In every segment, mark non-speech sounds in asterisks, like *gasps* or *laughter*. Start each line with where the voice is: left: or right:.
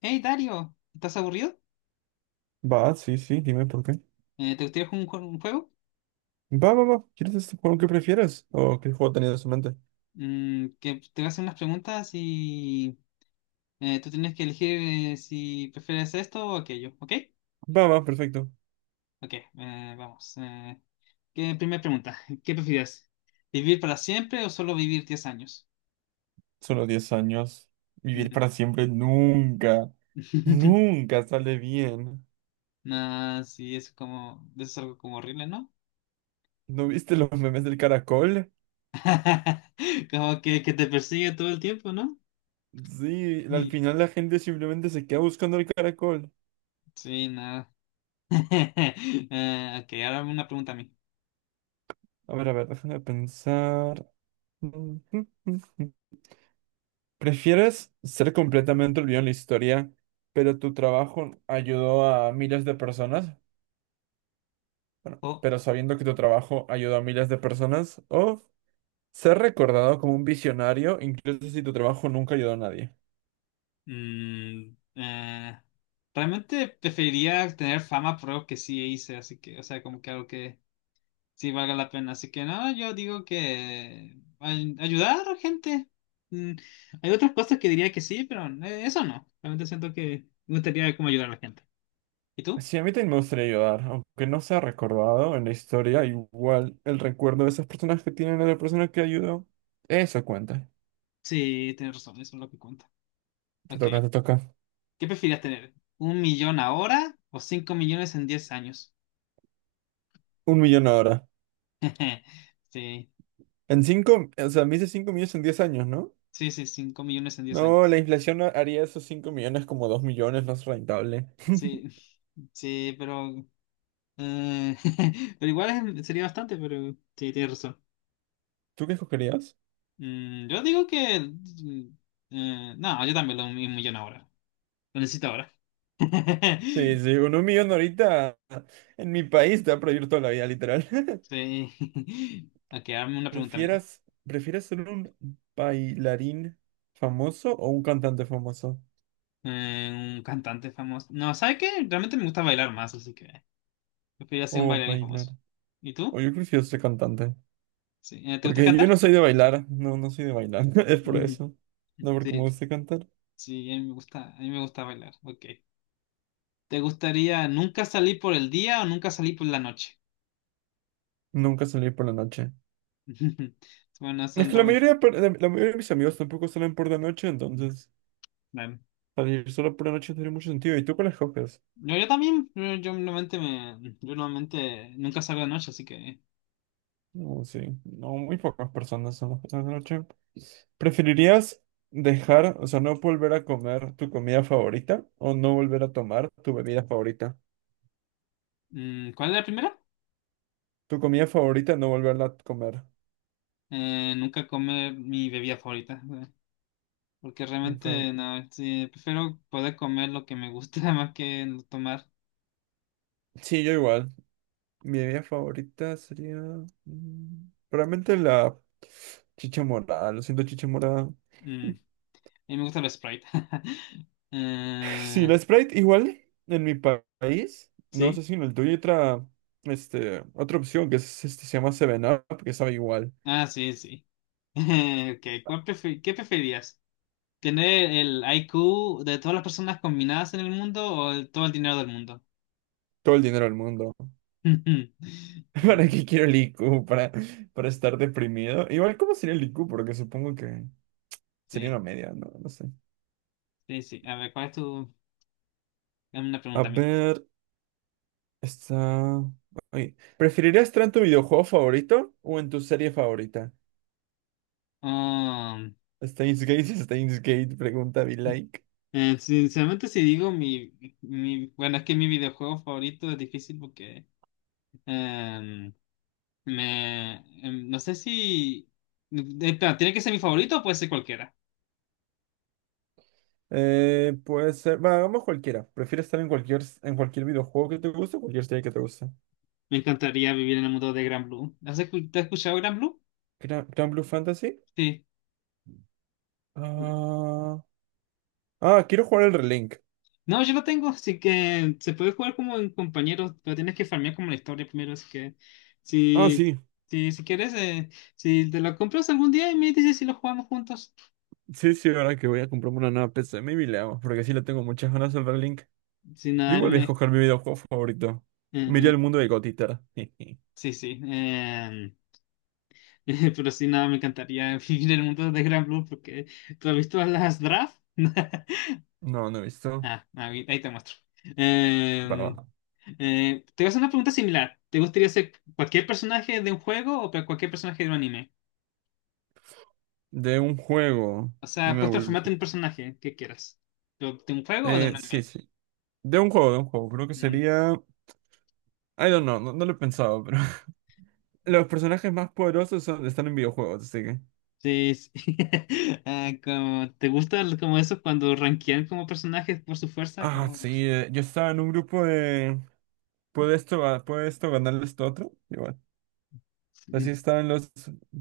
left: Hey Dario, ¿estás aburrido?
right: Va, sí, sí, dime por qué.
left: ¿Te gustaría jugar un juego?
right: Va, va, va. ¿Quieres este juego que prefieres? ¿O qué juego tenías en mente?
left: Que te voy a hacer unas preguntas y tú tienes que elegir, si prefieres esto o aquello, ¿ok?
right: Va, va, perfecto.
left: Ok, vamos. Primera pregunta, ¿qué prefieres? ¿Vivir para siempre o solo vivir 10 años?
right: Solo 10 años. Vivir
left: Mm.
right: para siempre nunca,
left: *laughs*
right: nunca sale bien.
left: Nah, sí, es como, es algo como horrible, ¿no?
right: ¿No viste los memes del caracol?
left: *laughs* Como que te persigue todo el tiempo, ¿no?
right: Sí, al
left: Y-
right: final la gente simplemente se queda buscando el caracol.
left: sí, nada. *laughs* Ok, ahora una pregunta a mí.
right: A ver, déjame pensar. ¿Prefieres ser completamente olvidado en la historia, pero tu trabajo ayudó a miles de personas? Bueno, pero sabiendo que tu trabajo ayudó a miles de personas, o ser recordado como un visionario, incluso si tu trabajo nunca ayudó a nadie.
left: Mm, eh, realmente preferiría tener fama por algo que sí hice, así que, o sea, como que algo que sí valga la pena. Así que no, yo digo que ayudar a gente. Mm, hay otras cosas que diría que sí, pero eso no. Realmente siento que me gustaría como ayudar a la gente. ¿Y tú?
right: Sí, a mí también me gustaría ayudar, aunque no sea recordado en la historia, igual el recuerdo de esas personas que tienen a la persona que ayudó, eso cuenta.
left: Sí, tienes razón, eso es lo que cuenta.
right: Te
left: Ok.
right: toca, te toca.
left: ¿Qué preferirías tener? ¿Un millón ahora o 5 millones en 10 años?
right: Un millón ahora.
left: *laughs* Sí,
right: En cinco, o sea, me hice cinco millones en 10 años, ¿no?
left: sí, sí, 5 millones en diez
right: No,
left: años.
right: la inflación haría esos cinco millones como dos millones más rentable.
left: Sí. *laughs* Sí, pero Eh, *laughs* pero igual sería bastante, pero sí, tienes razón.
right: ¿Tú qué escogerías?
left: Yo digo que... no, yo también lo mismo millón ahora. Lo necesito ahora. *laughs*
right: Sí, sí, con un millón ahorita en mi país te va a prohibir toda la vida, literal. *laughs*
left: Sí. Ok, hazme una pregunta, amigo.
right: ¿Prefieres ser un bailarín famoso o un cantante famoso?
left: Un cantante famoso. No, ¿sabes qué? Realmente me gusta bailar más, así que preferiría ser un
right: O
left: bailarín
right: bailar.
left: famoso. ¿Y
right: O
left: tú?
right: yo prefiero ser cantante.
left: Sí. ¿Te gusta
right: Porque yo no
left: cantar?
right: soy de bailar. No, no soy de bailar. *laughs* Es por
left: Ujú.
right: eso. No, porque me
left: Sí,
right: gusta cantar.
left: sí, a mí me gusta bailar. Ok. ¿Te gustaría nunca salir por el día o nunca salir por la noche?
right: Nunca salir por la noche.
left: *laughs* Bueno,
right: Es
left: son
right: que
left: ramen.
right: la mayoría de mis amigos tampoco salen por la noche, entonces
left: Ramen.
right: salir solo por la noche no tiene mucho sentido. ¿Y tú cuáles coges?
left: Yo también, yo normalmente yo normalmente nunca salgo de noche, así que.
right: No, sí. No, muy pocas personas son las personas de noche. ¿Preferirías dejar, o sea, no volver a comer tu comida favorita o no volver a tomar tu bebida favorita?
left: ¿Cuál es la primera?
right: Tu comida favorita, no volverla a comer.
left: Nunca comer mi bebida favorita, porque
right: Nunca.
left: realmente no, sí, prefiero poder comer lo que me gusta *laughs* más que tomar.
right: Sí, yo igual. Mi bebida favorita sería, probablemente la chicha morada. Lo siento, chicha morada.
left: A
right: *laughs*
left: mí me gusta el Sprite. *laughs*
right: Sí,
left: Eh,
right: la Sprite igual en país. No sé
left: ¿sí?
right: si en el tuyo hay otra, otra opción que es, se llama seven up que sabe igual.
left: Ah, sí, sí. *laughs* Okay, ¿qué preferías? ¿Tener el IQ de todas las personas combinadas en el mundo o todo el dinero del mundo?
right: Todo el dinero del mundo.
left: *laughs*
right: *laughs* ¿Para qué quiero el IQ? ¿Para estar deprimido? Igual, ¿cómo sería el IQ? Porque supongo que sería
left: Sí,
right: una media, ¿no? No sé.
left: sí, sí. A ver, ¿cuál es tu...? Dame una
right: A
left: pregunta a mí.
right: ver, está... Oye, ¿preferirías estar en tu videojuego favorito o en tu serie favorita?
left: Ah,
right: Steins Gate, *laughs* Steins Gate, pregunta be like.
left: sinceramente, si digo mi... Bueno, es que mi videojuego favorito es difícil porque... em, me... no sé si... Espera, ¿tiene que ser mi favorito o puede ser cualquiera?
right: Puede ser... Va, vamos cualquiera. ¿Prefieres estar en cualquier videojuego que te guste o cualquier serie que te guste?
left: Me encantaría vivir en el mundo de Gran Blue. ¿Te has escuchado Gran Blue?
right: ¿Gran, Blue Fantasy?
left: Sí.
right: Ah, ah, quiero jugar el Relink.
left: No, yo lo tengo, así que se puede jugar como en compañeros, pero tienes que farmear como la historia primero, así que
right: Ah,
left: si,
right: sí.
left: si quieres, si te lo compras algún día y me dices si lo jugamos juntos.
right: Sí, sí, ahora que voy a comprarme una nueva PC, maybe le hago, porque sí le tengo muchas ganas al Link.
left: Si
right: Yo
left: nada,
right: igual voy a
left: me...
right: escoger mi videojuego favorito. Miré el
left: eh,
right: mundo de Gotita. *laughs*
left: sí, sí. *laughs* Pero si nada, me encantaría *laughs* vivir el mundo de Gran Blue porque tú has visto las draft. *laughs*
right: No, no he visto.
left: Ah, ahí te muestro.
right: Para
left: Eh,
right: abajo.
left: te voy a hacer una pregunta similar. ¿Te gustaría ser cualquier personaje de un juego o cualquier personaje de un anime?
right: De un juego.
left: O
right: Y
left: sea,
right: me
left: puedes
right: vol-
left: transformarte en un personaje que quieras. ¿De un juego o de un
right: Sí,
left: anime?
right: sí. De un juego. Creo que
left: Mm,
right: sería. I don't know, no lo he pensado, pero. *laughs* Los personajes más poderosos son- están en videojuegos, así que.
left: Sí, sí. *laughs* Ah, como, ¿te gusta como eso cuando rankean como personajes por su fuerza?
right: Ah,
left: Como...
right: sí, yo estaba en un grupo de. ¿Puede esto, ga- puede esto ganarle esto a otro? Igual. Así
left: mm.
right: estaban los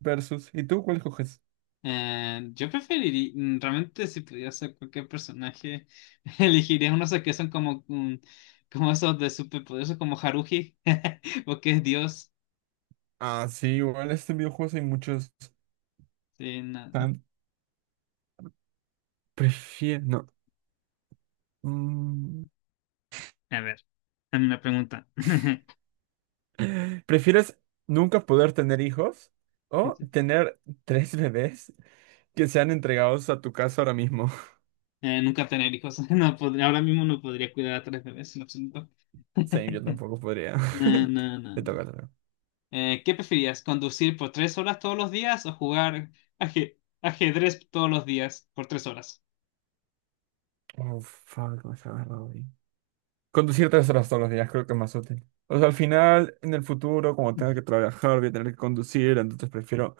right: versus. ¿Y tú cuál coges?
left: Yo preferiría, realmente si pudiera ser cualquier personaje, *laughs* elegiría unos que son como, como esos de superpoderosos como Haruhi, *laughs* porque es Dios.
right: Ah, sí, igual este videojuegos hay muchos.
left: Sí, no.
right: Tan... Prefiero. No. mm,
left: A ver, a mí me pregunta. *laughs*
right: *gasps* *laughs* ¿Prefieres nunca poder tener hijos o tener tres bebés que sean entregados a tu casa ahora mismo? *laughs*
left: Nunca tener hijos. *laughs* No podría, ahora mismo no podría cuidar a tres bebés en absoluto. *laughs*
right: Sí, yo tampoco podría.
left: No,
right: *laughs*
left: no, no.
right: Te
left: No.
right: toca, te toca.
left: ¿Qué preferías? ¿Conducir por 3 horas todos los días o jugar aje- ajedrez todos los días por 3 horas?
right: Oh, fuck, me has agarrado ahí. Conducir 3 horas todos los días creo que es más útil. O sea, al final, en el futuro, como tenga que trabajar, voy a tener que conducir, entonces prefiero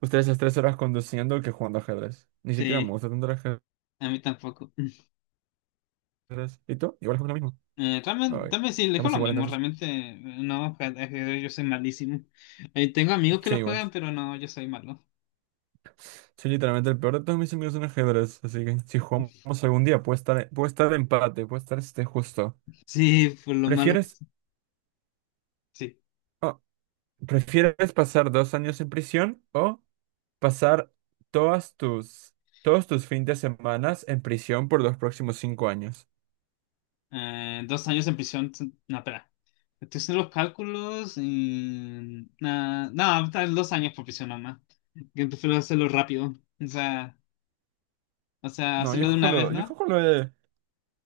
right: ustedes esas 3 horas conduciendo que jugando ajedrez. Ni siquiera me
left: Sí,
right: gusta tanto el ajedrez.
left: a mí tampoco. *laughs*
right: Gracias. ¿Y tú? Igual fue lo mismo.
left: Realmente,
right: Ay,
left: también sí, le digo
right: estamos
left: lo
right: igual
left: mismo.
right: entonces.
left: Realmente, no, ajedrez yo soy malísimo. Tengo amigos que
right: Sí,
left: lo
right: igual.
left: juegan, pero no, yo soy malo.
right: Soy literalmente el peor de todos mis amigos en ajedrez, así que si jugamos algún día puede estar empate, puede estar este justo.
left: Sí, por lo malo que
right: ¿Prefieres,
left: soy. Sí.
right: oh, ¿prefieres pasar 2 años en prisión o pasar todas tus, todos tus fines de semana en prisión por los próximos 5 años?
left: 2 años en prisión. No, espera. Estoy haciendo los cálculos y... nada no, tal vez 2 años por prisión nomás. Que prefiero hacerlo rápido. O sea,
right: No,
left: hacerlo de una vez,
right: yo
left: ¿no?
right: cojo lo de,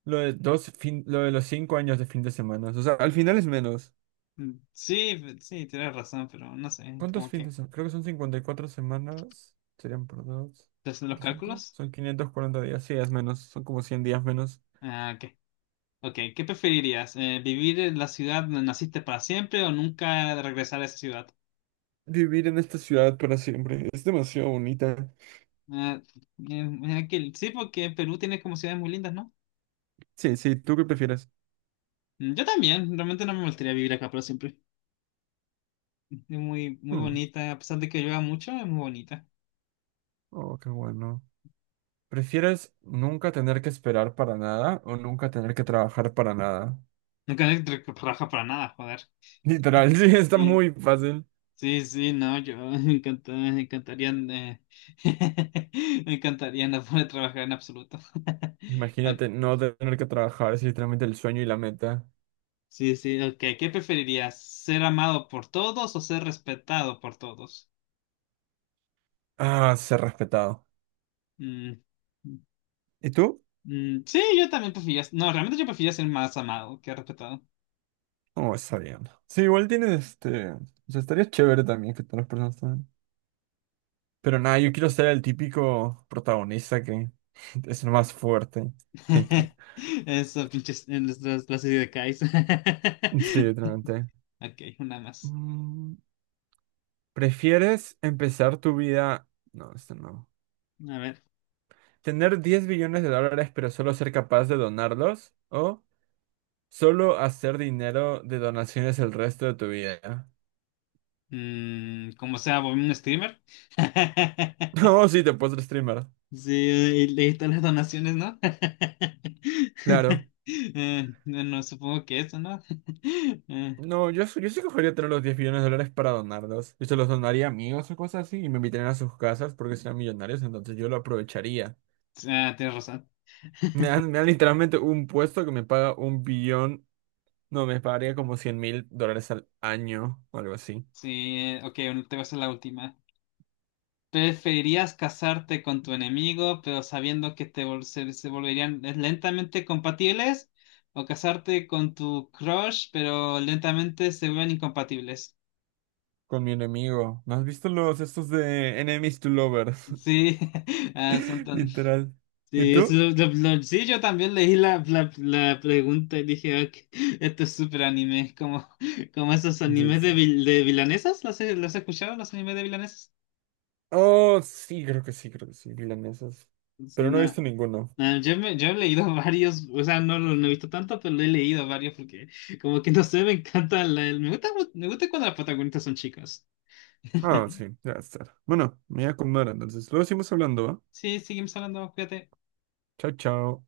right: lo de los 5 años de fin de semana. O sea, al final es menos.
left: Sí, sí, tienes razón, pero no sé,
right: ¿Cuántos
left: como que...
right: fines son? Creo que son 54 semanas. Serían por 2,
left: ¿Estoy haciendo los
right: por 5.
left: cálculos?
right: Son 540 días. Sí, es menos. Son como 100 días menos.
left: Ah, ok. Ok, ¿qué preferirías? ¿Vivir en la ciudad donde naciste para siempre o nunca regresar a esa ciudad?
right: Vivir en esta ciudad para siempre. Es demasiado bonita.
left: Ah, sí, porque Perú tiene como ciudades muy lindas, ¿no?
right: Sí, sí, ¿tú qué prefieres?
left: Yo también, realmente no me gustaría vivir acá para siempre. Es muy, muy
right: Hmm,
left: bonita, a pesar de que llueva mucho, es muy bonita.
right: oh, qué bueno. ¿Prefieres nunca tener que esperar para nada o nunca tener que trabajar para nada?
left: Nunca me trabaja para nada, joder.
right: Literal, *laughs*
left: *laughs*
right: sí, está
left: Sí,
right: muy fácil.
left: sí, sí, no, yo *laughs* me encantaría, *laughs* me encantaría no poder trabajar en absoluto. *laughs* Ah,
right: Imagínate no tener que trabajar. Es literalmente el sueño y la meta.
left: sí, sí, ok. ¿Qué preferirías? ¿Ser amado por todos o ser respetado por todos?
right: Ah, ser respetado.
left: Mm,
right: ¿Y tú?
left: sí, yo también prefería, no, realmente yo prefería ser más amado que respetado.
right: Oh, está bien. Sí, igual tienes este. O sea, estaría chévere también que todas las personas también. Pero nada, yo quiero ser el típico protagonista que *laughs* es el más fuerte. *laughs*
left: *laughs* Eso, pinches, en las ideas de Kais.
right: Sí,
left: *laughs*
right: literalmente.
left: Ok, una más.
right: Mm, ¿prefieres empezar tu vida? No, esto no.
left: A ver.
right: ¿Tener 10 billones de dólares pero solo ser capaz de donarlos? ¿O solo hacer dinero de donaciones el resto de tu vida? *laughs*
left: Como sea, voy un streamer. *laughs*
right: No, sí, te puedes streamer.
left: Sí, y le están las donaciones, ¿no?
right: Claro.
left: *laughs* No, no, supongo que eso, ¿no? *laughs* Eh,
right: No, yo sí cogería tener los 10 millones de dólares para donarlos. Yo se los donaría a amigos o cosas así y me invitarían a sus casas porque sean millonarios, entonces yo lo aprovecharía.
left: ah, tienes razón. *laughs*
right: Me dan literalmente un puesto que me paga un billón, no, me pagaría como $100,000 al año o algo así.
left: Sí, ok, bueno, te voy a hacer la última. ¿Preferirías casarte con tu enemigo, pero sabiendo que se volverían lentamente compatibles? ¿O casarte con tu crush, pero lentamente se vuelven incompatibles?
right: Con mi enemigo. ¿No has visto los estos de Enemies to Lovers?
left: Sí, *laughs* ah,
right: *laughs* Literal. ¿Y
left: sí, eso
right: tú?
left: sí, yo también leí la pregunta y dije, "Ok, esto es súper anime, como, como esos
right: Sí,
left: animes
right: sí.
left: de, de vilanesas, los has escuchado, los animes de vilanesas?
right: Oh, sí, creo que sí, milanesas.
left: Sí,
right: Pero no he visto
left: nada.
right: ninguno.
left: Yo he leído *laughs* varios, o sea, no lo no he visto tanto, pero he leído varios porque como que no sé, me gusta, me gusta cuando las protagonistas son chicas.
right: Ah,
left: *laughs*
right: sí, ya está. Bueno, me voy a comer entonces. Luego seguimos hablando, ¿va?
left: Sí, seguimos hablando, cuídate.
right: Chao, chao.